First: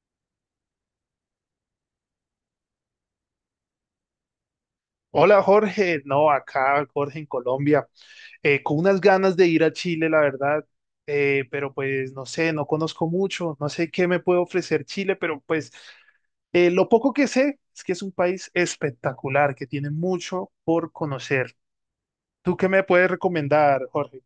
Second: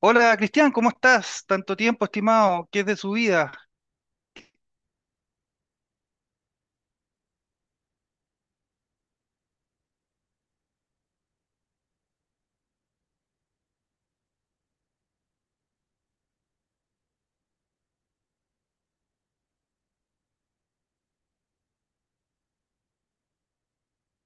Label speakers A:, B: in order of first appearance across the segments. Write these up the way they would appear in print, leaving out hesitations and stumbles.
A: Hola Cristian, ¿cómo estás? Tanto tiempo, estimado. ¿Qué es de su vida?
B: Hola Jorge, no, acá Jorge en Colombia, con unas ganas de ir a Chile, la verdad, pero pues no sé, no conozco mucho, no sé qué me puede ofrecer Chile, pero pues lo poco que sé es que es un país espectacular, que tiene mucho por conocer. ¿Tú qué me puedes recomendar, Jorge?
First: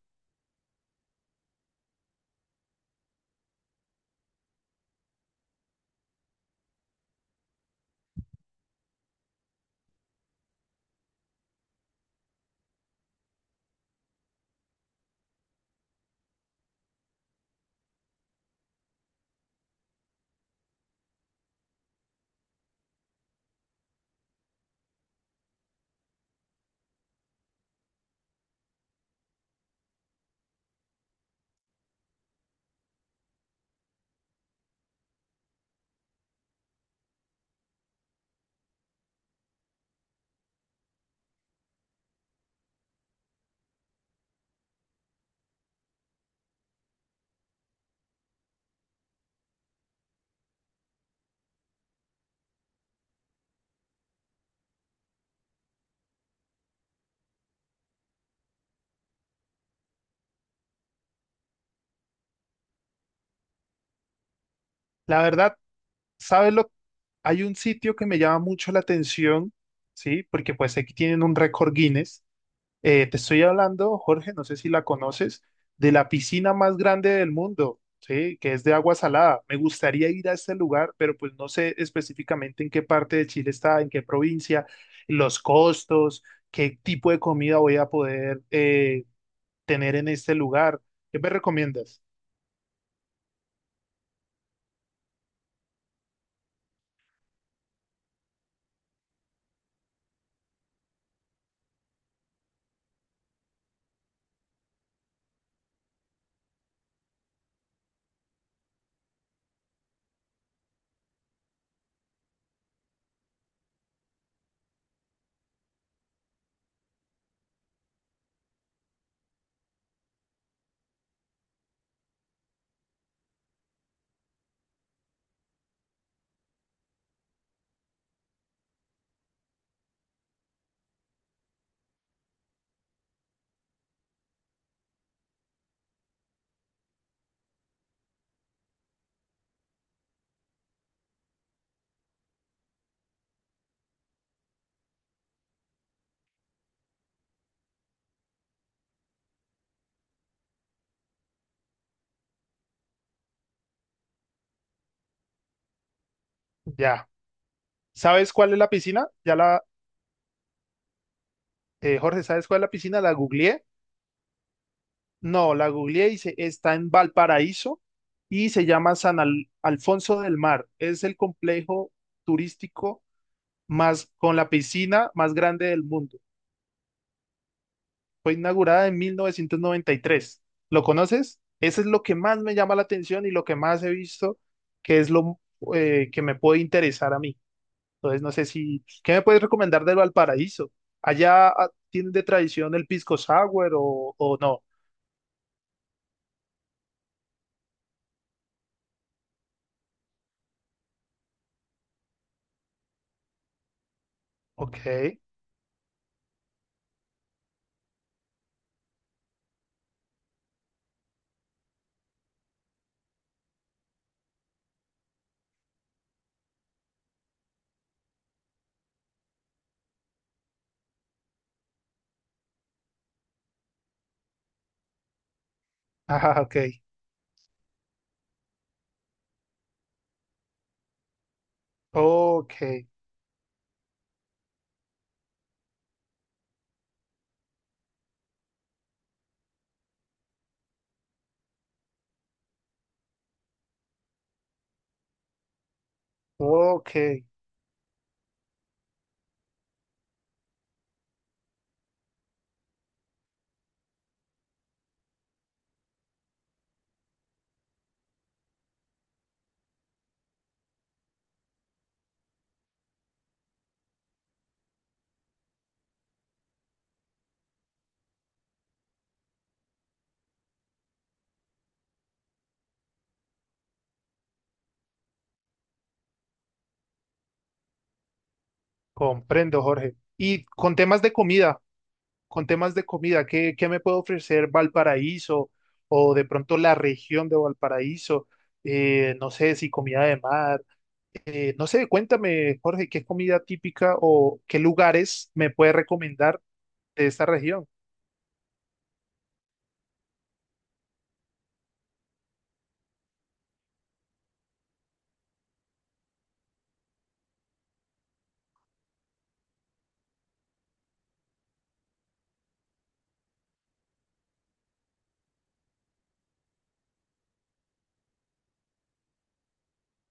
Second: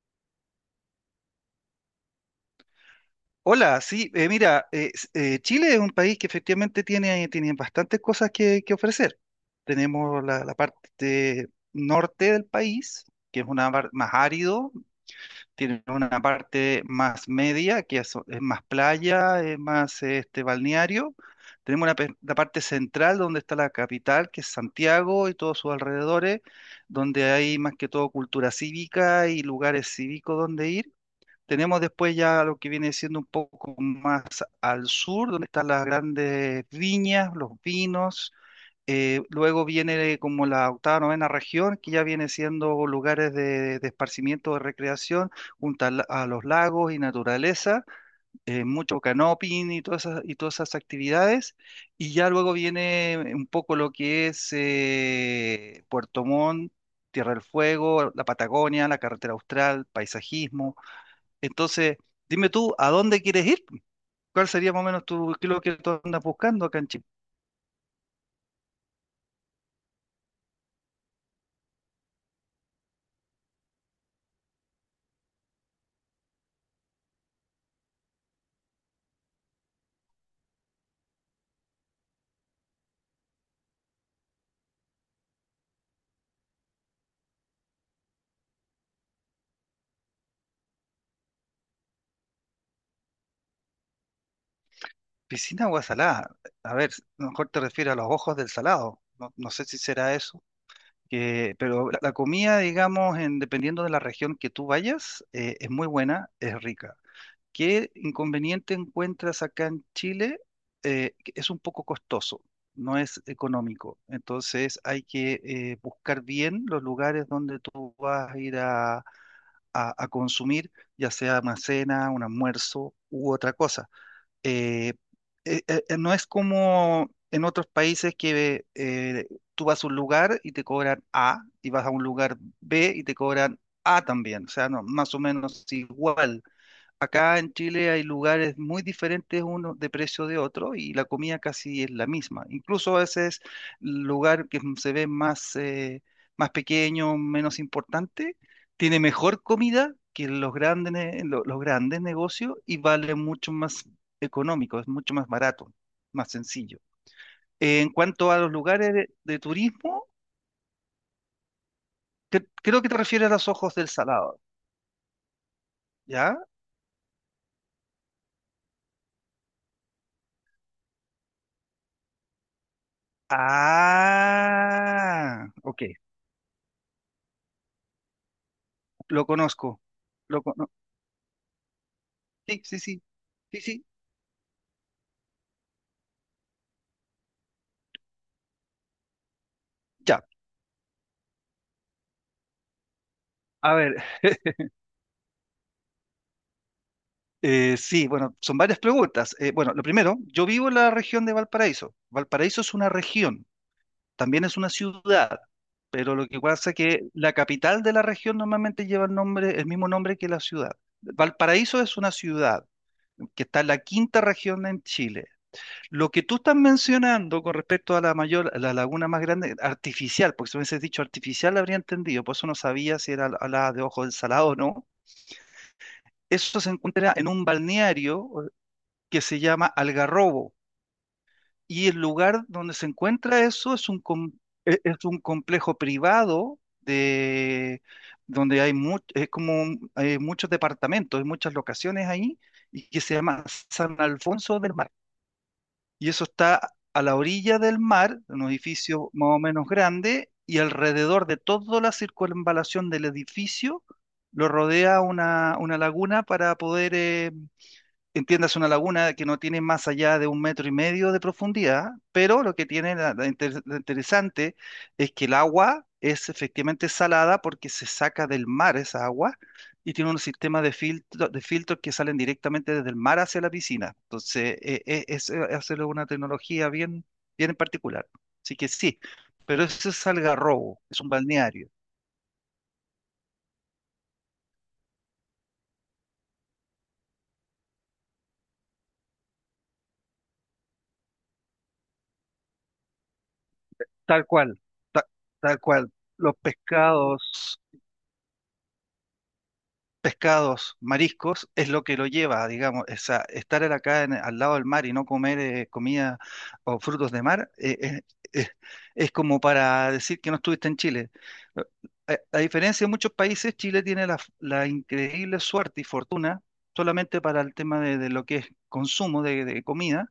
A: Hola, sí, mira, Chile es un país que efectivamente tiene bastantes cosas que ofrecer. Tenemos la parte norte del país, que es una más árido, tienen una parte más media, que es más playa, es más balneario. Tenemos la parte central donde está la capital, que es Santiago y todos sus alrededores, donde hay más que todo cultura cívica y lugares cívicos donde ir. Tenemos después ya lo que viene siendo un poco más al sur, donde están las grandes viñas, los vinos, luego viene como la octava, novena región, que ya viene siendo lugares de esparcimiento, de recreación, junto a los lagos y naturaleza, mucho canoping y todas esas actividades. Y ya luego viene un poco lo que es Puerto Montt, Tierra del Fuego, la Patagonia, la carretera austral, paisajismo. Entonces, dime tú, ¿a dónde quieres ir? ¿Cuál sería más o menos
B: La
A: tu, qué es
B: verdad,
A: lo que tú andas
B: ¿sabes
A: buscando
B: lo?
A: acá en Chile?
B: Hay un sitio que me llama mucho la atención, ¿sí? Porque pues aquí tienen un récord Guinness. Te estoy hablando, Jorge, no sé si la conoces, de la piscina más grande del mundo, ¿sí? Que es de agua salada. Me gustaría ir a este lugar, pero pues no sé específicamente en qué parte de Chile está, en qué provincia, los costos, qué tipo de comida voy a poder tener en este lugar. ¿Qué me recomiendas?
A: Piscina agua salada. A ver, a lo mejor te refieres a los Ojos del Salado. No, no sé si será eso. Que, pero la comida, digamos, en, dependiendo de la región que tú vayas, es muy buena, es rica. ¿Qué inconveniente encuentras acá en Chile? Que es un poco costoso, no es económico. Entonces hay que buscar bien los lugares donde tú vas a ir a consumir, ya sea una cena, un almuerzo u otra cosa eh, no es como en otros países que tú vas a un lugar y te cobran A, y vas a un lugar B y te cobran A también, o sea, no, más o menos igual. Acá en Chile hay lugares muy diferentes uno de precio de otro y la comida casi es la misma. Incluso a veces lugar que se ve más, más pequeño, menos importante, tiene mejor comida que los grandes, los grandes negocios y vale mucho más económico, es mucho más barato, más sencillo.
B: Ya.
A: En cuanto
B: ¿Sabes
A: a los
B: cuál es la
A: lugares
B: piscina?
A: de, de turismo,
B: Jorge, ¿sabes cuál es la
A: creo que te
B: piscina? La
A: refieres a los
B: googleé.
A: Ojos del Salado,
B: No, la googleé y
A: ¿ya?
B: está en Valparaíso y se llama San Alfonso del Mar. Es el complejo turístico más con la piscina más
A: Ah,
B: grande
A: ok.
B: del mundo. Fue inaugurada en mil
A: Lo
B: novecientos
A: conozco.
B: noventa y
A: Lo
B: tres.
A: cono-
B: ¿Lo conoces? Eso es lo que más me
A: sí,
B: llama
A: sí,
B: la
A: sí.
B: atención y lo que
A: Sí,
B: más
A: sí.
B: he visto que es lo que me puede interesar a mí. Entonces, no sé si, ¿qué me puedes recomendar del
A: Ya.
B: Valparaíso? ¿Allá tienen de tradición el pisco sour
A: A ver,
B: o no?
A: sí, bueno, son varias preguntas. Bueno, lo primero, yo vivo en la región de Valparaíso. Valparaíso es una región, también es una
B: Ok,
A: ciudad, pero lo que pasa es que la capital de la región normalmente lleva el nombre, el mismo nombre que la ciudad. Valparaíso es una ciudad que está en la quinta región en Chile. Lo que tú estás mencionando con respecto a la mayor, a la laguna más grande, artificial, porque si me hubieses dicho artificial la habría entendido, por eso no sabía si era la de Ojo del Salado o no.
B: ah, ok,
A: Eso se encuentra en un balneario que se llama Algarrobo, y el lugar donde se
B: ok.
A: encuentra eso es es un complejo privado de, donde hay hay muchos departamentos, hay muchas locaciones ahí, y que se llama San Alfonso del Mar. Y eso está
B: Ok,
A: a la orilla del mar, en un edificio más o menos grande, y alrededor de toda la circunvalación del edificio lo rodea una laguna para poder entiendas una laguna que no tiene más allá de un metro y medio de profundidad, pero lo que tiene lo interesante es que el agua es efectivamente salada porque se saca del mar esa agua y tiene un sistema de filtro, de filtros que salen directamente desde el mar hacia la piscina. Entonces, hacerlo una tecnología bien, bien en particular. Así que sí,
B: comprendo,
A: pero eso
B: Jorge.
A: es
B: Y con
A: Algarrobo, es
B: temas
A: un
B: de comida,
A: balneario,
B: con temas de comida, ¿qué, qué me puede ofrecer Valparaíso o de pronto la región de Valparaíso? No sé si comida de mar, no sé, cuéntame, Jorge, ¿qué comida típica
A: tal
B: o
A: cual,
B: qué
A: ta-
B: lugares me
A: tal
B: puede
A: cual. Los
B: recomendar de esta
A: pescados.
B: región?
A: Pescados, mariscos, es lo que lo lleva, digamos, o sea, estar en acá al lado del mar y no comer comida o frutos de mar, eh, es como para decir que no estuviste en Chile. Eh, a diferencia de muchos países, Chile tiene la increíble suerte y fortuna solamente para el tema de lo que es consumo de comida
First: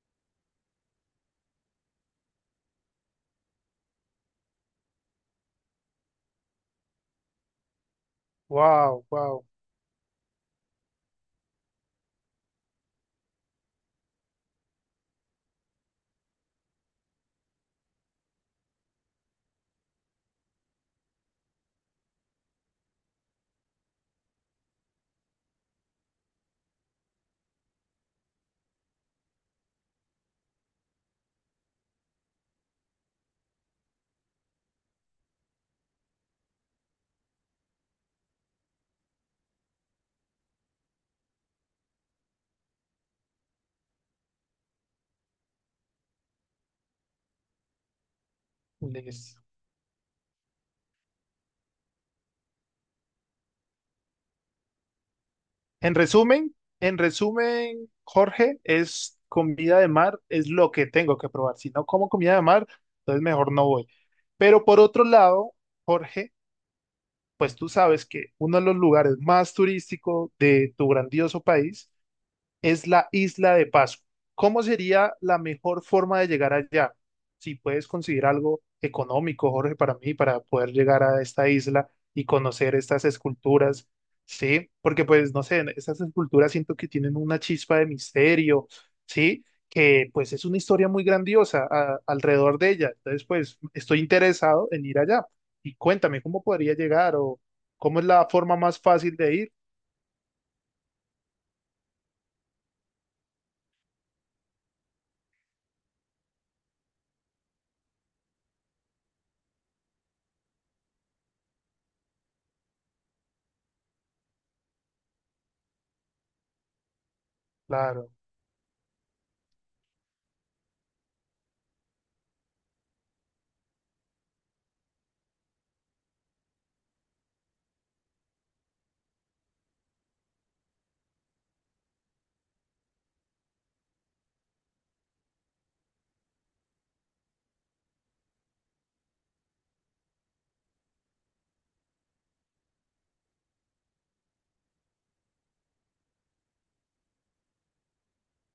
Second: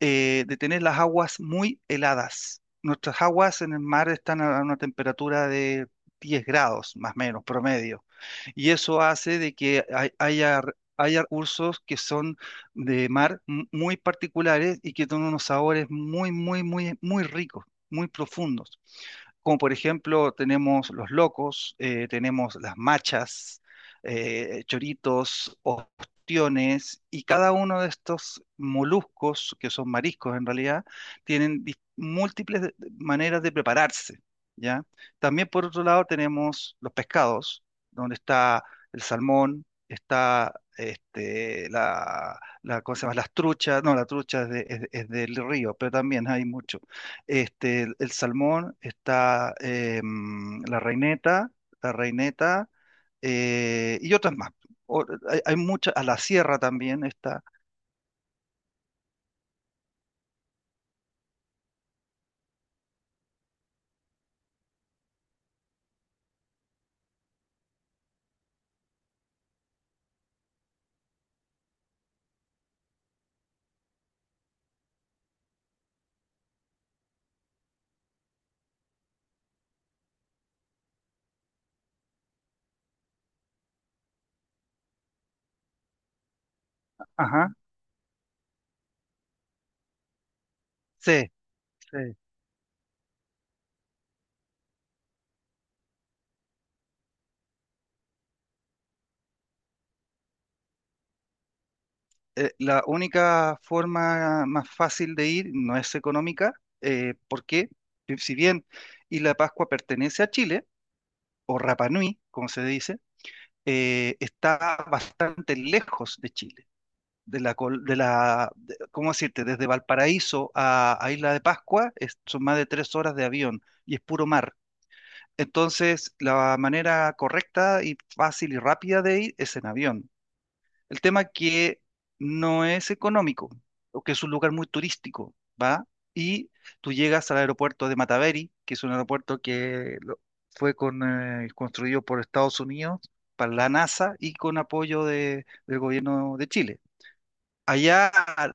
A: de tener las aguas muy heladas. Nuestras aguas en el mar están a una temperatura de 10 grados, más o menos, promedio. Y eso
B: Wow,
A: hace
B: wow.
A: de que haya recursos que son de mar muy particulares y que tienen unos sabores muy, muy, muy, muy ricos, muy profundos. Como por ejemplo, tenemos los locos, tenemos las machas, choritos, ostiones, y cada uno de estos moluscos, que son mariscos en realidad, tienen múltiples maneras de prepararse, ¿ya? También por otro lado tenemos los pescados, donde está el salmón, está ¿cómo se llama? Las truchas, no, la trucha es, es del río, pero también hay mucho. El salmón, está la reineta, la reineta y otras más. Hay, muchas,
B: En
A: a la
B: resumen,
A: sierra
B: en
A: también está.
B: resumen, Jorge, es comida de mar, es lo que tengo que probar. Si no como comida de mar, entonces mejor no voy. Pero por otro lado, Jorge, pues tú sabes que uno de los lugares más turísticos de tu grandioso país es la isla de Pascua. ¿Cómo sería la mejor forma de llegar allá? Si puedes conseguir algo económico, Jorge, para mí, para poder llegar a esta isla y conocer estas esculturas, ¿sí? Porque pues, no sé, estas esculturas siento que tienen una
A: Ajá,
B: chispa de misterio, ¿sí? Que pues es una historia muy
A: sí,
B: grandiosa
A: sí.
B: alrededor de ella. Entonces, pues, estoy interesado en ir allá. Y cuéntame, ¿cómo podría llegar o cómo es la forma más fácil de ir?
A: La única forma más fácil de ir no es económica, porque si bien Isla Pascua pertenece a Chile, o Rapa Nui, como se dice, está bastante lejos de Chile. De la, col- de
B: Claro.
A: la, de- ¿Cómo decirte? Desde Valparaíso a Isla de Pascua son más de 3 horas de avión y es puro mar. Entonces, la manera correcta y fácil y rápida de ir es en avión. El tema que no es económico, o que es un lugar muy turístico, ¿va? Y tú llegas al aeropuerto de Mataveri, que es un aeropuerto que construido por Estados Unidos para la NASA y con apoyo del gobierno de Chile. Allá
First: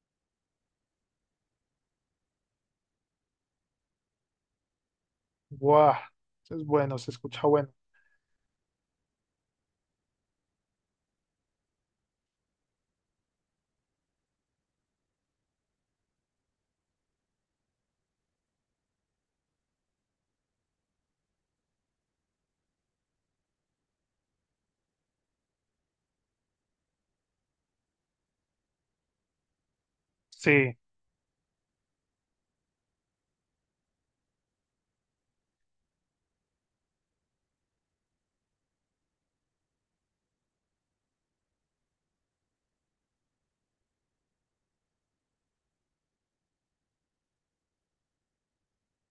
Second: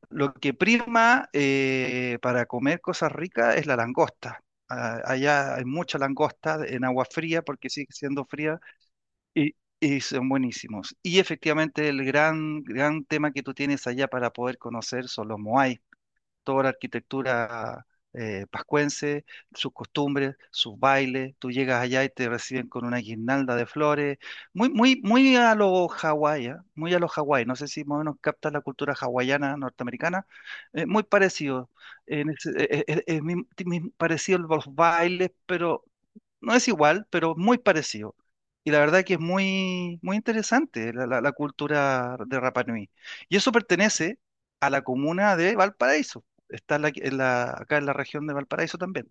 A: lo que prima para comer cosas ricas es la langosta. Ah, allá hay
B: Guau,
A: mucha langosta
B: es
A: en
B: bueno,
A: agua
B: se
A: fría
B: escucha
A: porque
B: bueno.
A: sigue siendo fría y, y son buenísimos. Y efectivamente el gran, gran tema que tú tienes allá para poder conocer son los moai, toda la arquitectura pascuense, sus costumbres, sus bailes. Tú llegas allá y te reciben con una guirnalda de flores. Muy, muy, muy a lo Hawái, ¿ah? Muy a lo Hawái. No sé si más o menos captas la cultura hawaiana norteamericana.
B: Sí,
A: Muy parecido. En ese- es mi- mi- Parecido a los bailes, pero no es igual, pero muy parecido. Y la verdad que es muy, muy interesante la cultura de Rapa Nui. Y eso pertenece a la comuna de Valparaíso. Está acá en la región de Valparaíso también.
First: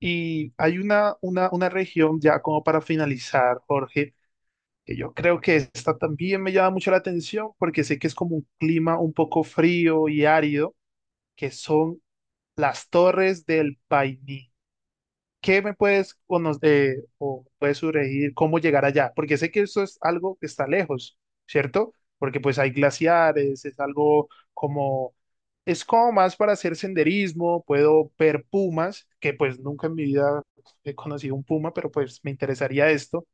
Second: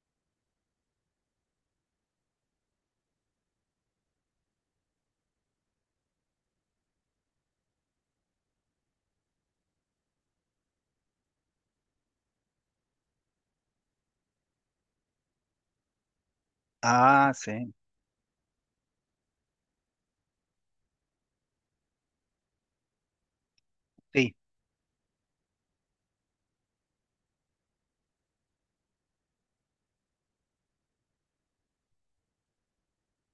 B: y hay una región ya como para finalizar, Jorge, que yo creo que esta también me llama mucho la atención porque sé que es como un clima un poco frío y árido, que son las Torres del Paine. ¿Qué me puedes o, nos,
A: Ah,
B: o
A: sí.
B: puedes sugerir cómo llegar allá? Porque sé que eso es algo que está lejos, ¿cierto? Porque pues hay glaciares, es algo
A: Sí.
B: como, es como más para hacer senderismo, puedo ver pumas, que pues nunca en mi vida he conocido un puma, pero pues me interesaría esto.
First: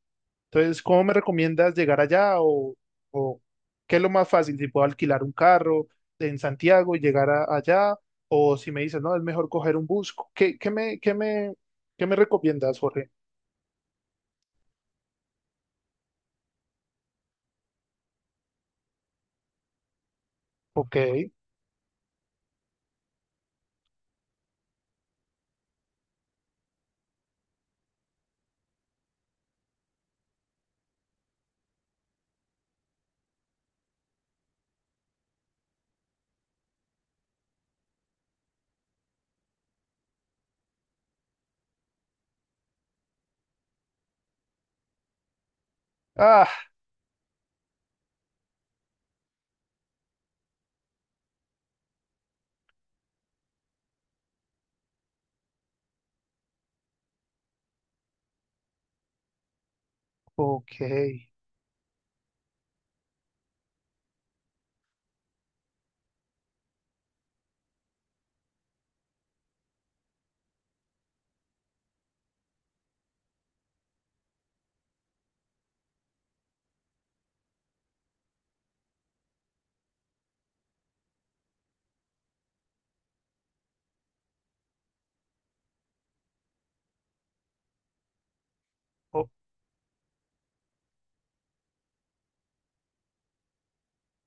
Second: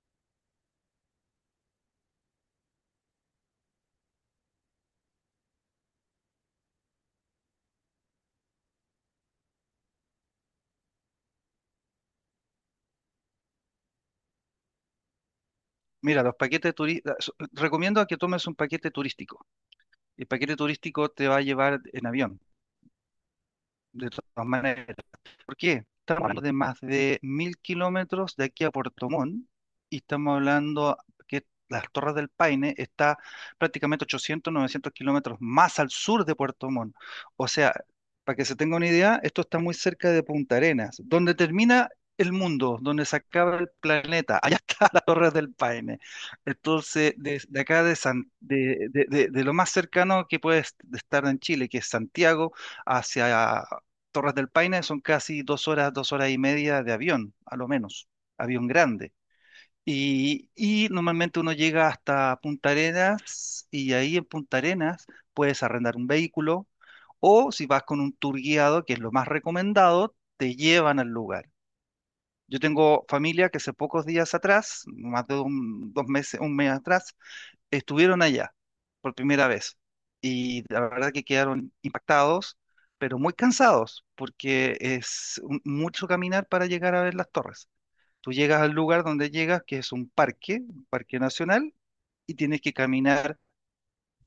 B: Entonces, ¿cómo me recomiendas llegar allá o qué es lo más fácil? Si puedo alquilar un carro en Santiago y llegar allá o si me dices, no, es mejor coger un bus. ¿Qué, qué me recomiendas, Jorge?
A: Mira, los paquetes turísticos. Recomiendo a que tomes un paquete turístico. El paquete
B: Ok.
A: turístico te va a llevar en avión, de todas maneras. ¿Por qué? Estamos hablando de más de 1.000 kilómetros de aquí a Puerto Montt y estamos hablando que las Torres del Paine está prácticamente 800, 900 kilómetros más al sur de Puerto Montt. O sea, para que se tenga una idea, esto está muy cerca de Punta Arenas, donde termina el mundo, donde se acaba el planeta. Allá está las Torres del Paine.
B: Ah,
A: Entonces, de acá de, San- de lo más cercano que puede estar en Chile, que es Santiago, hacia Torres del Paine son casi 2 horas, 2 horas y media de avión, a lo menos, avión grande. Y,
B: ok.
A: y normalmente uno llega hasta Punta Arenas y ahí en Punta Arenas puedes arrendar un vehículo o si vas con un tour guiado, que es lo más recomendado, te llevan al lugar. Yo tengo familia que hace pocos días atrás, más de 2 meses, un mes atrás, estuvieron allá por primera vez y la verdad que quedaron impactados, pero muy cansados porque es mucho caminar para llegar a ver las torres. Tú llegas al lugar
B: O-
A: donde llegas, que es un parque nacional, y tienes que caminar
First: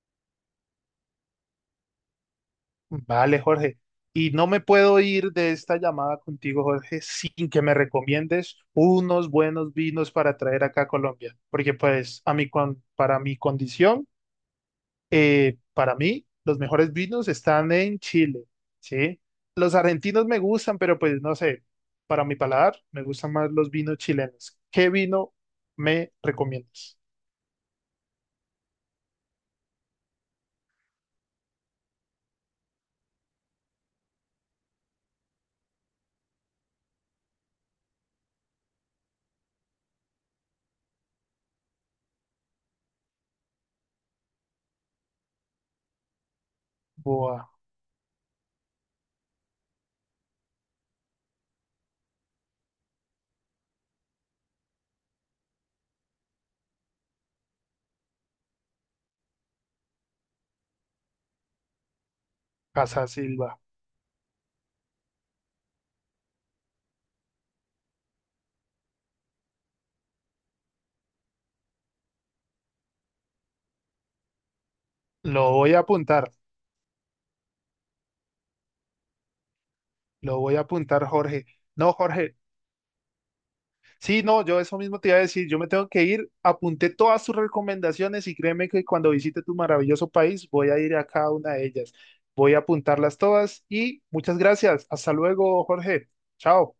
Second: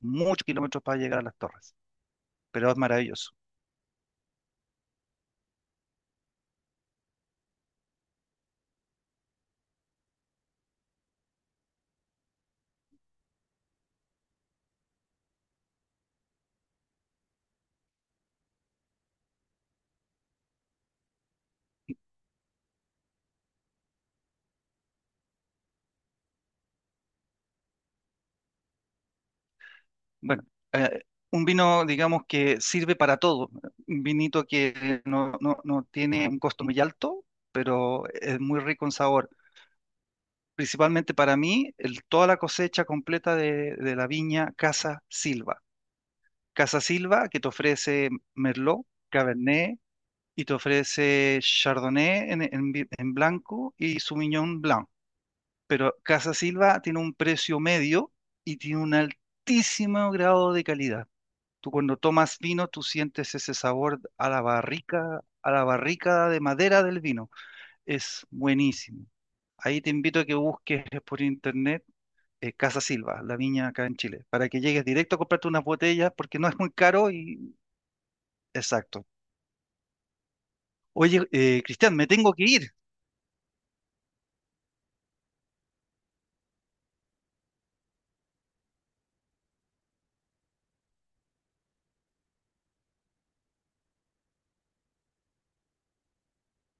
A: muchos kilómetros para llegar a las torres, pero es maravilloso.
B: vale, Jorge. Y no me puedo ir de esta llamada contigo, Jorge, sin que me recomiendes unos buenos vinos para traer acá a Colombia, porque pues a mí, con, para mi condición para mí, los mejores vinos están en Chile, ¿sí? Los argentinos me gustan, pero pues no sé, para mi paladar me gustan más los vinos chilenos. ¿Qué vino me recomiendas?
A: Bueno, eh, un vino, digamos, que sirve para todo, un vinito que no tiene un costo muy alto, pero es muy rico en sabor. Principalmente para mí, toda la cosecha completa de la viña Casa Silva. Casa Silva que te
B: Boa,
A: ofrece Merlot, Cabernet y te ofrece Chardonnay en blanco y Sauvignon Blanc. Pero Casa Silva tiene un precio medio y tiene un altísimo grado de calidad. Tú cuando tomas vino, tú
B: Casa
A: sientes ese
B: Silva.
A: sabor a la barrica de madera del vino. Es buenísimo. Ahí te invito a que busques por internet Casa Silva, la viña acá en Chile, para que llegues directo a comprarte
B: Lo
A: unas
B: voy a
A: botellas
B: apuntar,
A: porque no es muy caro y exacto.
B: lo voy a apuntar,
A: Oye,
B: Jorge. No,
A: Cristian, me tengo
B: Jorge,
A: que ir.
B: sí, no, yo eso mismo te iba a decir, yo me tengo que ir, apunté todas tus recomendaciones y créeme que cuando visite tu maravilloso país voy a ir a cada una de ellas. Voy a apuntarlas todas y muchas gracias. Hasta luego, Jorge. Chao.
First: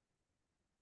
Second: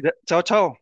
A: Chao, chao.